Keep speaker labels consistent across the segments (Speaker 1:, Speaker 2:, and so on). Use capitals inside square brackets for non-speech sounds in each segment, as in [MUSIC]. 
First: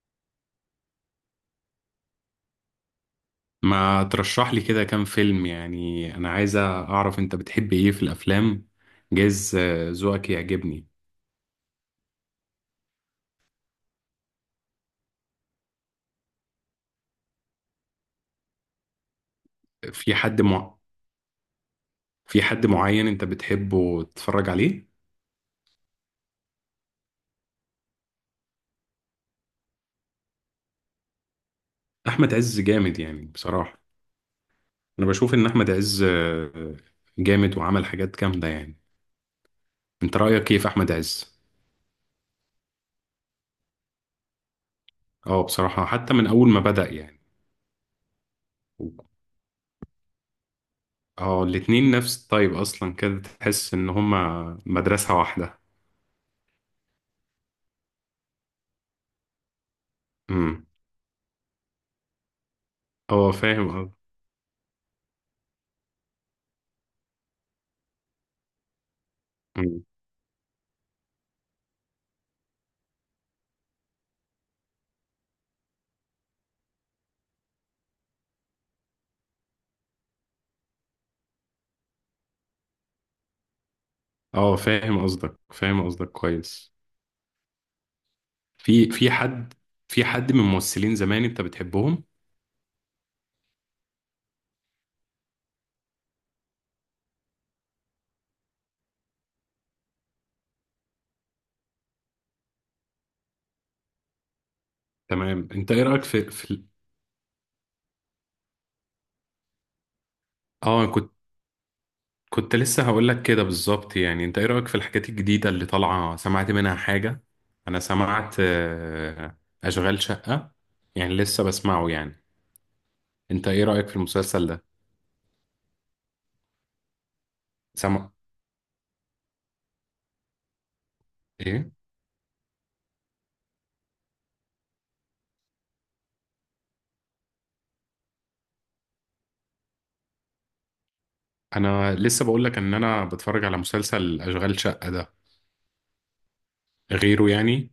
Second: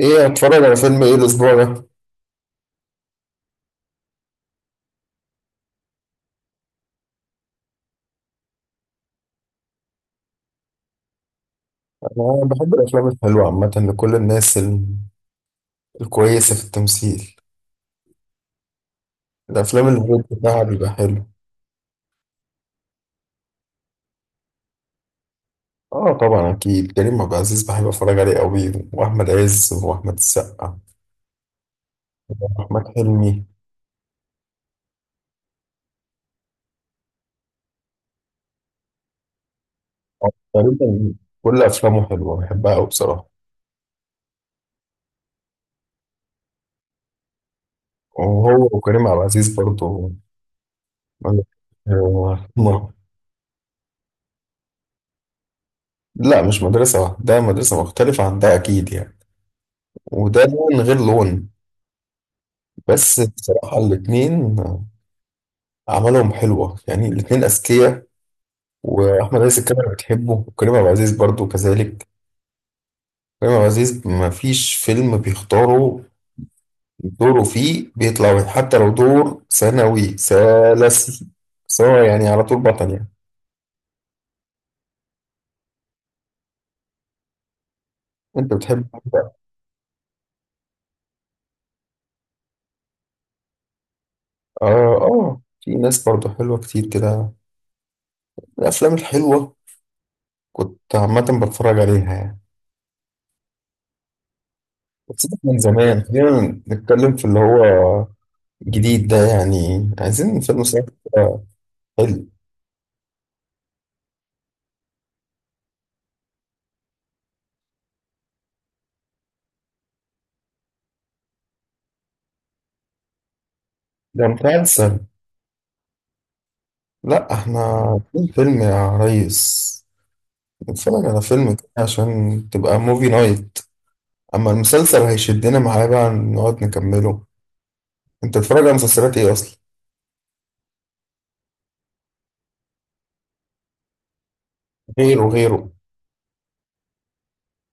Speaker 1: ايه اتفرج على فيلم ايه الاسبوع ده؟
Speaker 2: ما ترشح لي كده كام فيلم، يعني انا عايزة اعرف انت بتحب ايه في الافلام؟ جايز، ذوقك يعجبني.
Speaker 1: انا بحب الافلام الحلوه عامه لكل الناس الكويسه في التمثيل. الافلام اللي
Speaker 2: في
Speaker 1: الريت
Speaker 2: حد
Speaker 1: بتاعها
Speaker 2: مع...
Speaker 1: بيبقى حلو.
Speaker 2: في حد معين انت بتحبه تتفرج عليه؟
Speaker 1: اه، طبعا اكيد كريم عبد العزيز بحب اتفرج عليه قوي، واحمد عز واحمد السقا
Speaker 2: احمد عز
Speaker 1: واحمد
Speaker 2: جامد يعني،
Speaker 1: حلمي.
Speaker 2: بصراحة. انا بشوف ان احمد عز جامد وعمل حاجات جامدة يعني. انت رأيك ايه في احمد
Speaker 1: تقريبا
Speaker 2: عز؟
Speaker 1: كل افلامه حلوه بحبها قوي بصراحه.
Speaker 2: اه، بصراحة حتى من اول ما بدأ يعني.
Speaker 1: وهو وكريم عبد العزيز برضه.
Speaker 2: اه، الاتنين نفس
Speaker 1: آه،
Speaker 2: الطيب
Speaker 1: ما-
Speaker 2: اصلا، كده تحس ان هما مدرسة واحدة.
Speaker 1: لا، مش مدرسه واحده، ده مدرسه مختلفه عن ده اكيد يعني. وده
Speaker 2: امم.
Speaker 1: لون غير لون. بس
Speaker 2: اه،
Speaker 1: بصراحة
Speaker 2: فاهم.
Speaker 1: الاتنين أعمالهم حلوة، يعني الاتنين أذكياء. وأحمد عز
Speaker 2: اه،
Speaker 1: الكاميرا بتحبه، وكريم عبد العزيز برضه كذلك. كريم عبد العزيز ما فيش فيلم بيختاره دوره فيه بيطلع وحش، حتى لو دور ثانوي ثالثي، سواء يعني على طول بطل يعني.
Speaker 2: اه، فاهم قصدك، فاهم قصدك كويس.
Speaker 1: أنت بتحب؟
Speaker 2: في في حد في حد من ممثلين زمان انت بتحبهم؟
Speaker 1: آه. آه، في ناس برضه حلوة كتير كده، الأفلام الحلوة كنت عامة بتفرج عليها يعني. بس ده
Speaker 2: تمام،
Speaker 1: من
Speaker 2: انت ايه
Speaker 1: زمان،
Speaker 2: رأيك في
Speaker 1: خلينا
Speaker 2: في ال-
Speaker 1: نتكلم في اللي هو جديد ده، يعني عايزين فيلم صح
Speaker 2: اه، أنا كنت
Speaker 1: حلو.
Speaker 2: كنت لسه هقول لك كده بالظبط، يعني انت ايه رأيك في الحاجات الجديدة اللي طالعة؟ سمعت منها حاجة؟ انا سمعت اشغال شقة، يعني لسه بسمعه يعني. انت ايه رأيك في
Speaker 1: ده
Speaker 2: المسلسل ده؟
Speaker 1: مسلسل؟ لا، احنا
Speaker 2: سمع
Speaker 1: في فيلم يا ريس، نتفرج على فيلم كده
Speaker 2: ايه؟
Speaker 1: عشان تبقى موفي نايت. اما المسلسل هيشدنا معاه بقى نقعد نكمله. انت بتتفرج على مسلسلات ايه اصلا؟
Speaker 2: انا لسه بقول لك ان انا بتفرج على مسلسل اشغال شقة ده.
Speaker 1: غيره، غيره.
Speaker 2: غيره يعني.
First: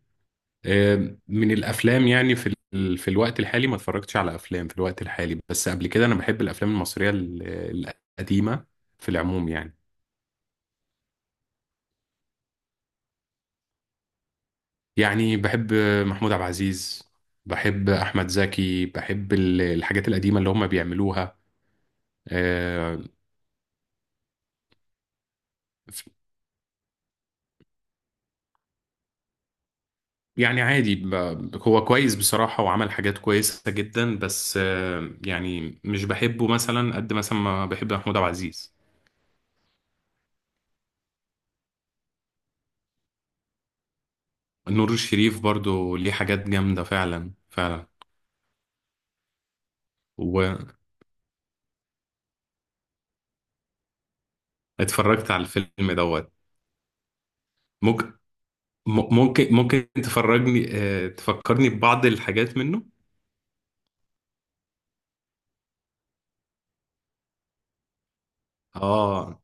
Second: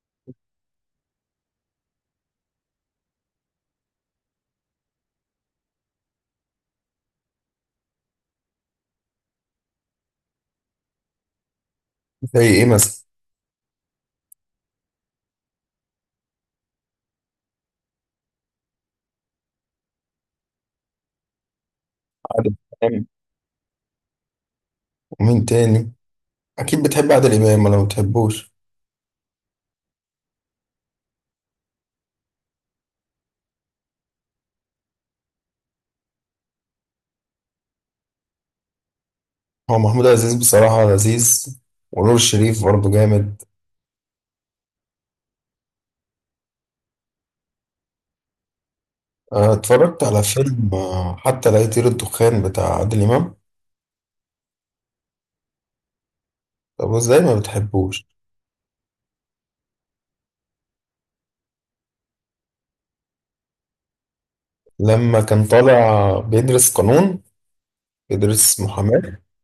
Speaker 2: من الافلام يعني، في في الوقت الحالي ما اتفرجتش على افلام في الوقت الحالي، بس قبل كده انا بحب الافلام المصريه القديمه في العموم يعني.
Speaker 1: زي ايه مثلا؟
Speaker 2: يعني بحب محمود عبد العزيز، بحب احمد زكي، بحب الحاجات القديمه اللي هم بيعملوها.
Speaker 1: عادل
Speaker 2: آه،
Speaker 1: امام. ومين تاني؟ اكيد بتحب عادل امام ولا ما بتحبوش؟
Speaker 2: يعني عادي، هو كويس بصراحه، وعمل حاجات كويسه جدا، بس يعني مش بحبه مثلا قد مثلا ما بحب محمود عبد العزيز.
Speaker 1: هو محمود عزيز بصراحة لذيذ، ونور الشريف برضه جامد.
Speaker 2: نور الشريف برضو ليه حاجات جامده فعلا فعلا.
Speaker 1: اه، اتفرجت على فيلم حتى لا يطير الدخان بتاع عادل امام.
Speaker 2: اتفرجت على الفيلم دوت.
Speaker 1: طب ازاي ما بتحبوش؟
Speaker 2: ممكن م- ممكن ممكن تفرجني آه، تفكرني ببعض الحاجات منه.
Speaker 1: لما كان طالع بيدرس قانون، يدرس محاماة.
Speaker 2: اه،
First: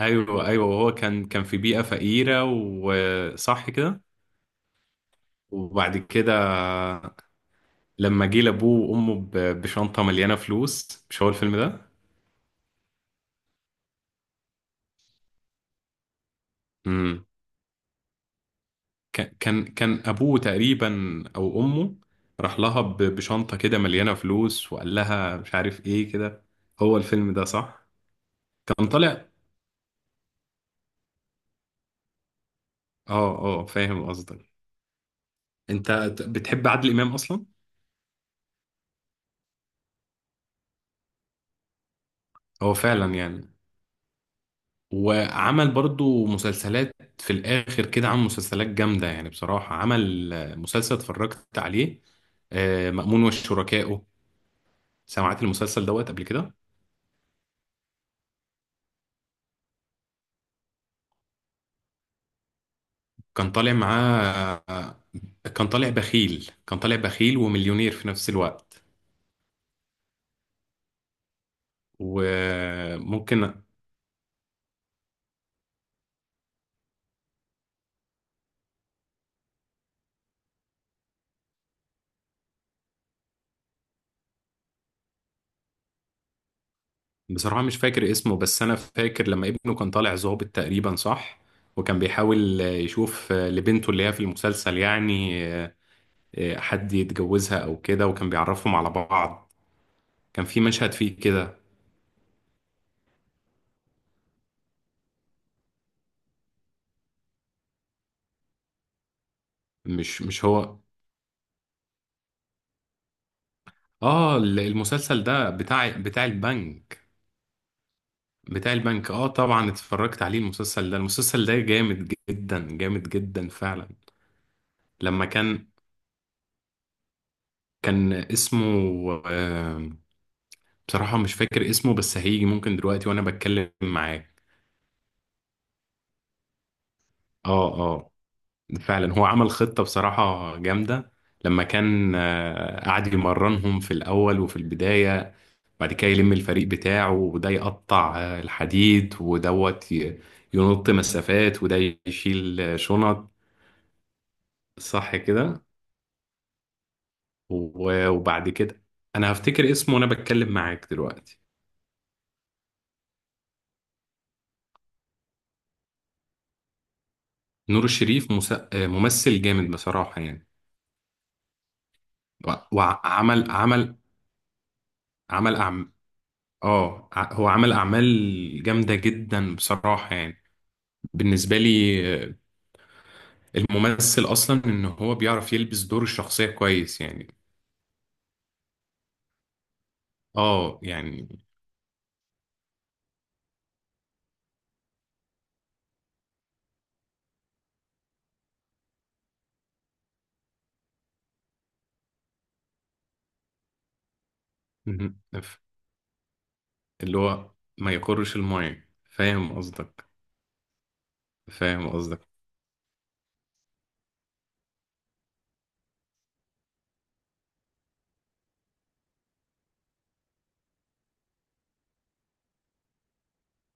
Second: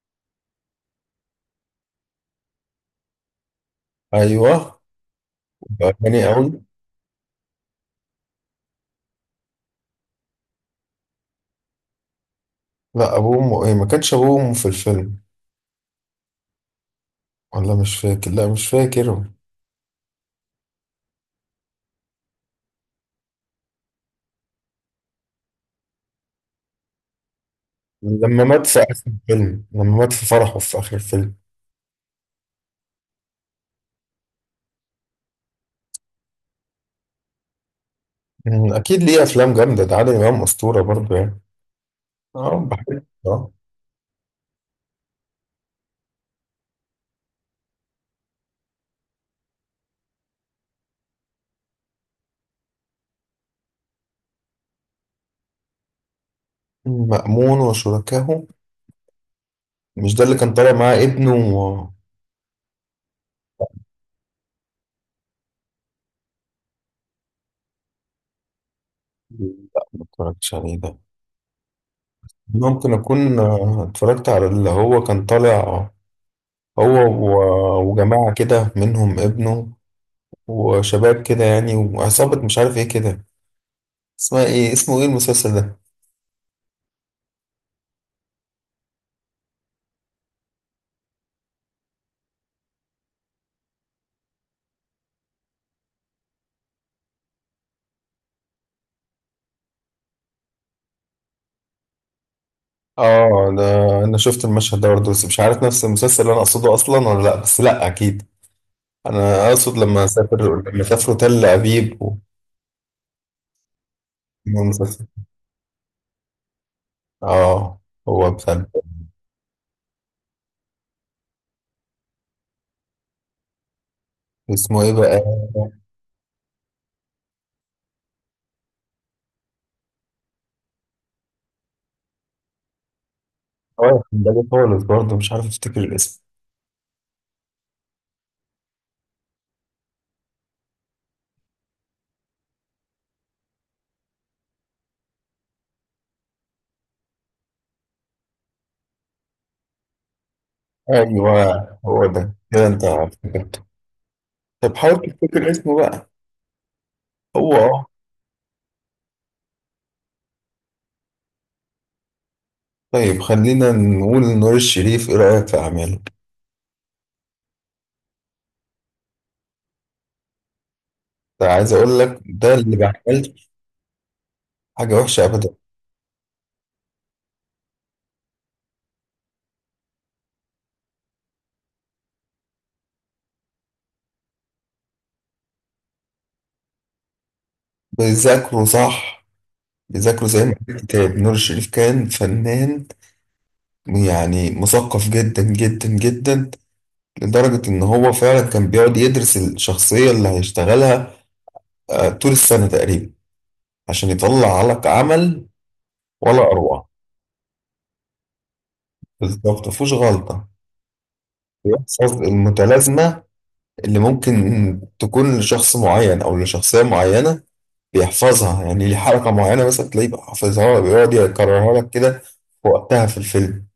Speaker 2: ايوه ايوه، وهو كان في بيئة فقيرة وصح كده.
Speaker 1: أيوه. وبقى
Speaker 2: وبعد
Speaker 1: غني
Speaker 2: كده
Speaker 1: أوي.
Speaker 2: لما جه لابوه وامه بشنطة مليانة فلوس، مش هو الفيلم ده؟
Speaker 1: لا، أبوه إيه، ما كانش أبوه وأمه في الفيلم.
Speaker 2: امم.
Speaker 1: ولا مش فاكر، لا مش فاكر.
Speaker 2: كان ابوه تقريبا او امه، راح لها بشنطة كده مليانة فلوس، وقال لها مش عارف ايه كده. هو الفيلم ده صح؟ كان طالع.
Speaker 1: لما مات في فرحه في آخر الفيلم.
Speaker 2: اه، اه، فاهم قصدك. انت بتحب عادل امام اصلا؟
Speaker 1: أكيد ليه أفلام جامدة، ده عادل إمام أسطورة برضه يعني. أه
Speaker 2: هو
Speaker 1: بحب
Speaker 2: فعلا
Speaker 1: آه.
Speaker 2: يعني، وعمل برضو مسلسلات في الاخر كده. عمل مسلسلات جامده يعني بصراحه، عمل مسلسل اتفرجت عليه، مأمون وشركائه. سمعت المسلسل دوت قبل كده؟
Speaker 1: مأمون وشركاه، مش ده اللي كان طالع معاه ابنه؟
Speaker 2: كان طالع معاه آه، كان طالع بخيل، كان طالع بخيل ومليونير في نفس الوقت.
Speaker 1: لا، ما اتفرجتش عليه ده. ممكن أكون
Speaker 2: وممكن.
Speaker 1: اتفرجت على اللي هو كان طالع، هو وجماعة كده منهم ابنه، وشباب كده يعني وعصابة مش عارف ايه كده. اسمه ايه المسلسل ده؟
Speaker 2: بصراحة مش فاكر اسمه، بس أنا فاكر لما ابنه كان طالع ظابط تقريبا، صح. وكان بيحاول يشوف لبنته اللي هي في المسلسل يعني، حد يتجوزها أو كده، وكان بيعرفهم على بعض. كان في مشهد فيه كده.
Speaker 1: اه ده، انا شفت المشهد ده برضه، بس مش عارف نفس المسلسل اللي انا اقصده اصلا ولا لا، بس لا اكيد، انا اقصد
Speaker 2: مش هو.
Speaker 1: لما سافروا تل ابيب. المسلسل،
Speaker 2: المسلسل ده بتاع البنك.
Speaker 1: اه، هو مثلا،
Speaker 2: بتاع البنك، آه طبعا اتفرجت عليه. المسلسل ده، المسلسل ده جامد جدا، جامد جدا فعلا.
Speaker 1: اسمه ايه بقى؟
Speaker 2: لما كان كان اسمه، بصراحة مش فاكر اسمه، بس هيجي ممكن دلوقتي وانا بتكلم
Speaker 1: اه، كان
Speaker 2: معاك.
Speaker 1: بالي خالص برضه، مش عارف افتكر الاسم.
Speaker 2: اه، اه، فعلا. هو عمل خطة بصراحة جامدة، لما كان قعد يمرنهم في الأول وفي البداية. بعد كده يلم الفريق بتاعه، وده يقطع الحديد، ودوت ينط مسافات،
Speaker 1: ايوه،
Speaker 2: وده
Speaker 1: هو ده
Speaker 2: يشيل
Speaker 1: كده، انت
Speaker 2: شنط،
Speaker 1: افتكرته. طب حاول
Speaker 2: صح
Speaker 1: تفتكر
Speaker 2: كده.
Speaker 1: اسمه بقى. هو اه.
Speaker 2: وبعد كده أنا هفتكر اسمه وانا بتكلم معاك دلوقتي.
Speaker 1: طيب خلينا نقول نور الشريف، ايه رأيك في اعماله؟
Speaker 2: نور الشريف ممثل جامد بصراحة يعني.
Speaker 1: ده عايز اقول لك ده
Speaker 2: و-
Speaker 1: اللي بيعمل
Speaker 2: وعمل عمل
Speaker 1: حاجه وحشه ابدا.
Speaker 2: عمل أعمال. اه، هو عمل اعمال جامده جدا بصراحه يعني، بالنسبه لي آه، الممثل اصلا ان هو بيعرف يلبس دور الشخصيه كويس يعني.
Speaker 1: بيذاكروا صح، بيذاكروا زي ما قال
Speaker 2: اه
Speaker 1: الكتاب،
Speaker 2: يعني
Speaker 1: نور الشريف كان فنان، يعني مثقف جدا جدا جدا، لدرجه ان هو فعلا كان بيقعد يدرس الشخصيه اللي هيشتغلها، طول السنه تقريبا، عشان يطلع لك
Speaker 2: مهم.
Speaker 1: عمل ولا اروع.
Speaker 2: اللي هو ما يقرش المايه، فاهم
Speaker 1: بالظبط مفيهوش
Speaker 2: قصدك؟
Speaker 1: غلطه.
Speaker 2: فاهم
Speaker 1: بيحفظ
Speaker 2: قصدك،
Speaker 1: المتلازمه اللي ممكن تكون لشخص معين او لشخصيه معينه، بيحفظها، يعني ليه حركة معينة مثلا تلاقيه بقى حافظها بيقعد يكررها لك كده في وقتها في الفيلم،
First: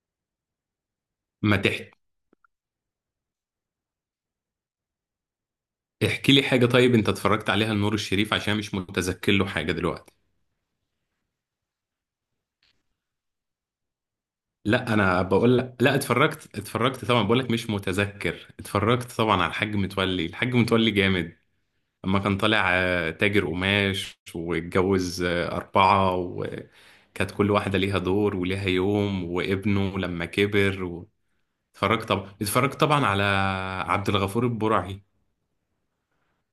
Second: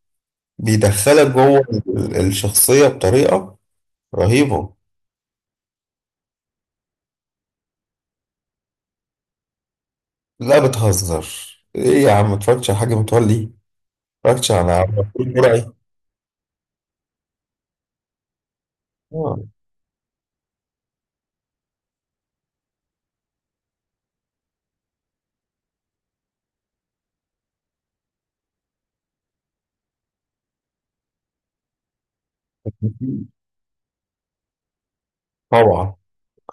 Speaker 1: بيدخلك
Speaker 2: ما
Speaker 1: جوه
Speaker 2: تحكي.
Speaker 1: الشخصية بطريقة رهيبة.
Speaker 2: احكي لي حاجه طيب انت اتفرجت عليها لنور الشريف، عشان مش متذكر له حاجه دلوقتي.
Speaker 1: لا، بتهزر. ايه يا عم، متفرجتش على حاجة متولي؟ متفرجتش على
Speaker 2: لا،
Speaker 1: مغفور
Speaker 2: انا بقول
Speaker 1: البرعي؟
Speaker 2: لك لا، اتفرجت طبعا، بقول لك مش متذكر. اتفرجت طبعا
Speaker 1: آه،
Speaker 2: على الحاج متولي، الحاج متولي جامد. لما كان طالع تاجر قماش، واتجوز أربعة، وكانت كل واحدة ليها دور وليها يوم، وابنه لما كبر و... اتفرجت طبعا، اتفرجت طبعا على عبد الغفور البرعي.
Speaker 1: طبعا،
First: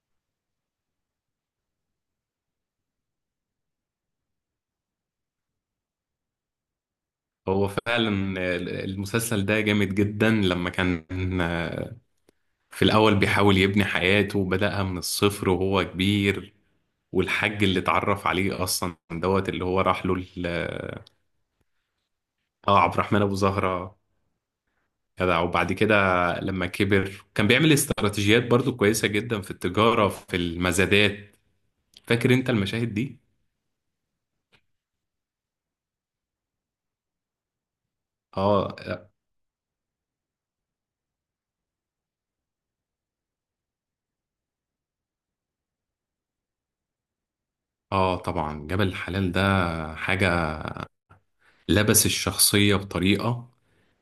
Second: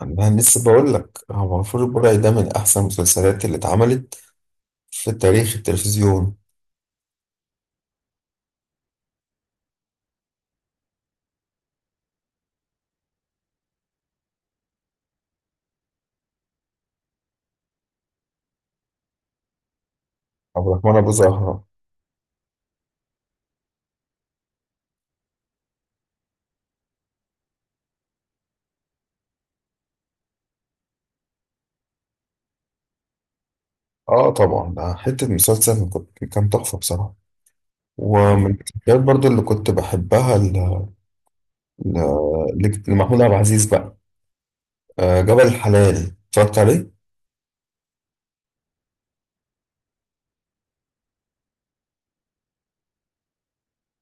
Speaker 1: انا لسه بقول لك، هو مغفور البرعي ده من احسن المسلسلات اللي اتعملت في تاريخ التلفزيون.
Speaker 2: هو فعلا المسلسل ده جامد جدا، لما كان آه، في الأول بيحاول يبني حياته، وبدأها من الصفر وهو كبير. والحاج اللي اتعرف عليه أصلا دوت، اللي هو راح له
Speaker 1: عبد الرحمن ابو زهرة.
Speaker 2: اه، عبد الرحمن أبو زهرة، جدع. وبعد كده لما كبر كان بيعمل استراتيجيات برضو كويسة جدا في التجارة، في المزادات. فاكر انت المشاهد دي؟
Speaker 1: اه طبعا، ده حتة مسلسل، كان تحفة بصراحة. ومن
Speaker 2: اه،
Speaker 1: الحاجات برضو اللي كنت بحبها لمحمود عبد العزيز بقى، جبل الحلال، اتفرجت عليه.
Speaker 2: اه طبعا، جبل الحلال ده حاجة. لبس الشخصية بطريقة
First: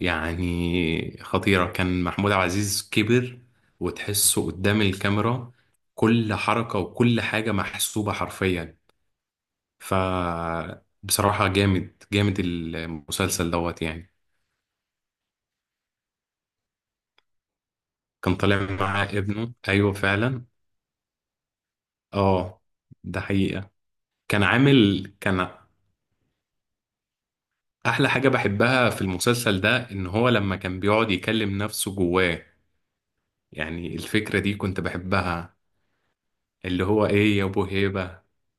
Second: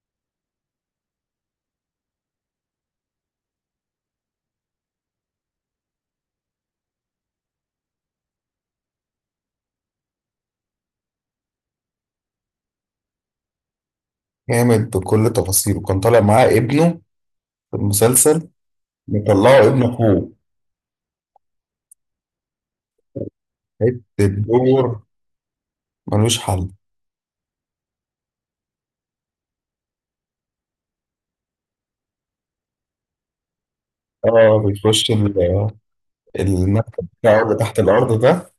Speaker 2: يعني خطيرة، كان محمود عبد العزيز كبر، وتحسه قدام الكاميرا كل حركة وكل حاجة محسوبة حرفيا. ف بصراحة جامد جامد المسلسل دوت يعني.
Speaker 1: جامد بكل تفاصيله، كان طالع معاه ابنه في
Speaker 2: كان
Speaker 1: المسلسل،
Speaker 2: طالع مع ابنه،
Speaker 1: مطلعه ابن
Speaker 2: ايوه
Speaker 1: اخوه.
Speaker 2: فعلا. اه، ده حقيقة.
Speaker 1: حتة
Speaker 2: كان
Speaker 1: دور
Speaker 2: عامل كان
Speaker 1: ملوش حل.
Speaker 2: أحلى حاجة بحبها في المسلسل ده إن هو لما كان بيقعد يكلم نفسه جواه، يعني الفكرة دي
Speaker 1: اه،
Speaker 2: كنت
Speaker 1: بيخش
Speaker 2: بحبها. اللي هو
Speaker 1: المكتب
Speaker 2: إيه
Speaker 1: بتاعه
Speaker 2: يا
Speaker 1: اللي
Speaker 2: أبو
Speaker 1: تحت الارض
Speaker 2: هيبة.
Speaker 1: ده،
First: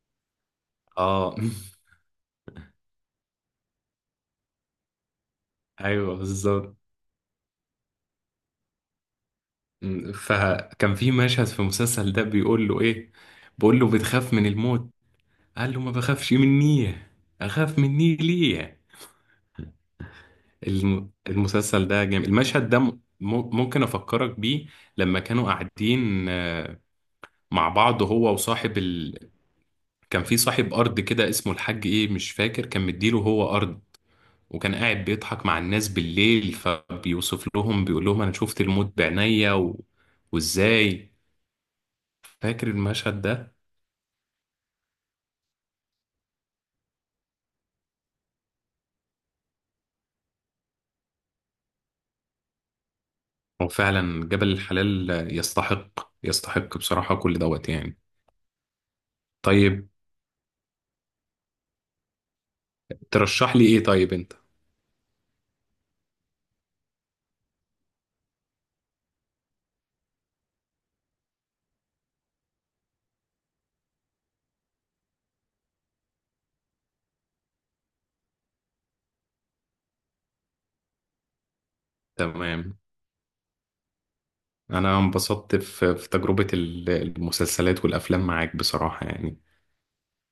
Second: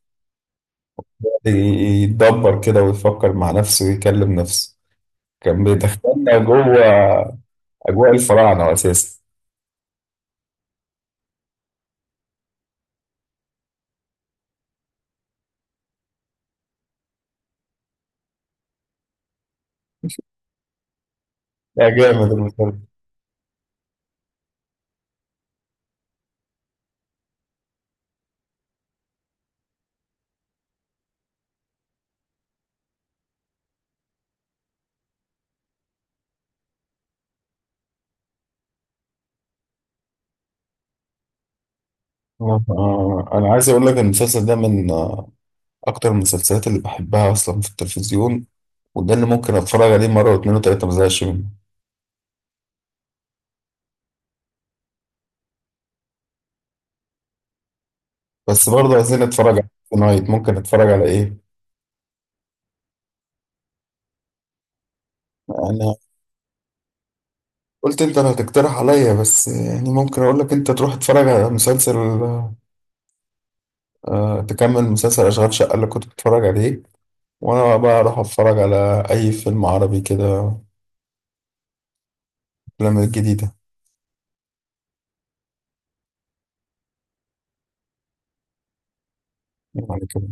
Speaker 2: اه، [LAUGHS]
Speaker 1: يتدبر كده ويفكر مع نفسه ويكلم نفسه، كان
Speaker 2: أيوه
Speaker 1: بيدخلنا جوه
Speaker 2: بالظبط.
Speaker 1: اجواء الفراعنه اساسا.
Speaker 2: فكان في مشهد في المسلسل ده بيقول له إيه، بيقول له بتخاف من الموت؟ قال له ما بخافش مني، أخاف مني ليه. المسلسل
Speaker 1: لا،
Speaker 2: ده جامد،
Speaker 1: جامد
Speaker 2: المشهد
Speaker 1: المسلسل.
Speaker 2: ده ممكن أفكرك بيه. لما كانوا قاعدين مع بعض، هو كان في صاحب أرض كده اسمه الحاج إيه، مش فاكر، كان مديله هو أرض. وكان قاعد بيضحك مع الناس بالليل، فبيوصف لهم بيقول لهم أنا شفت الموت بعينيا و... وإزاي. فاكر المشهد
Speaker 1: انا
Speaker 2: ده؟
Speaker 1: عايز اقول لك إن المسلسل ده من اكتر المسلسلات اللي بحبها اصلا في التلفزيون، وده اللي ممكن اتفرج عليه مره واتنين وتلاته، ما زهقش منه.
Speaker 2: هو فعلا جبل الحلال يستحق، يستحق بصراحة كل دوت يعني.
Speaker 1: بس برضه عايزين نتفرج
Speaker 2: طيب،
Speaker 1: على نايت، ممكن اتفرج على ايه؟
Speaker 2: ترشح لي إيه طيب أنت؟
Speaker 1: انا قلت انت اللي هتقترح عليا، بس يعني ممكن اقول لك انت تروح تتفرج على مسلسل، تكمل مسلسل اشغال شقه اللي كنت بتتفرج عليه، وانا بقى اروح اتفرج على اي فيلم عربي كده،
Speaker 2: تمام،
Speaker 1: الافلام الجديده.
Speaker 2: أنا انبسطت في تجربة المسلسلات والأفلام معاك بصراحة يعني.
Speaker 1: يعني كده.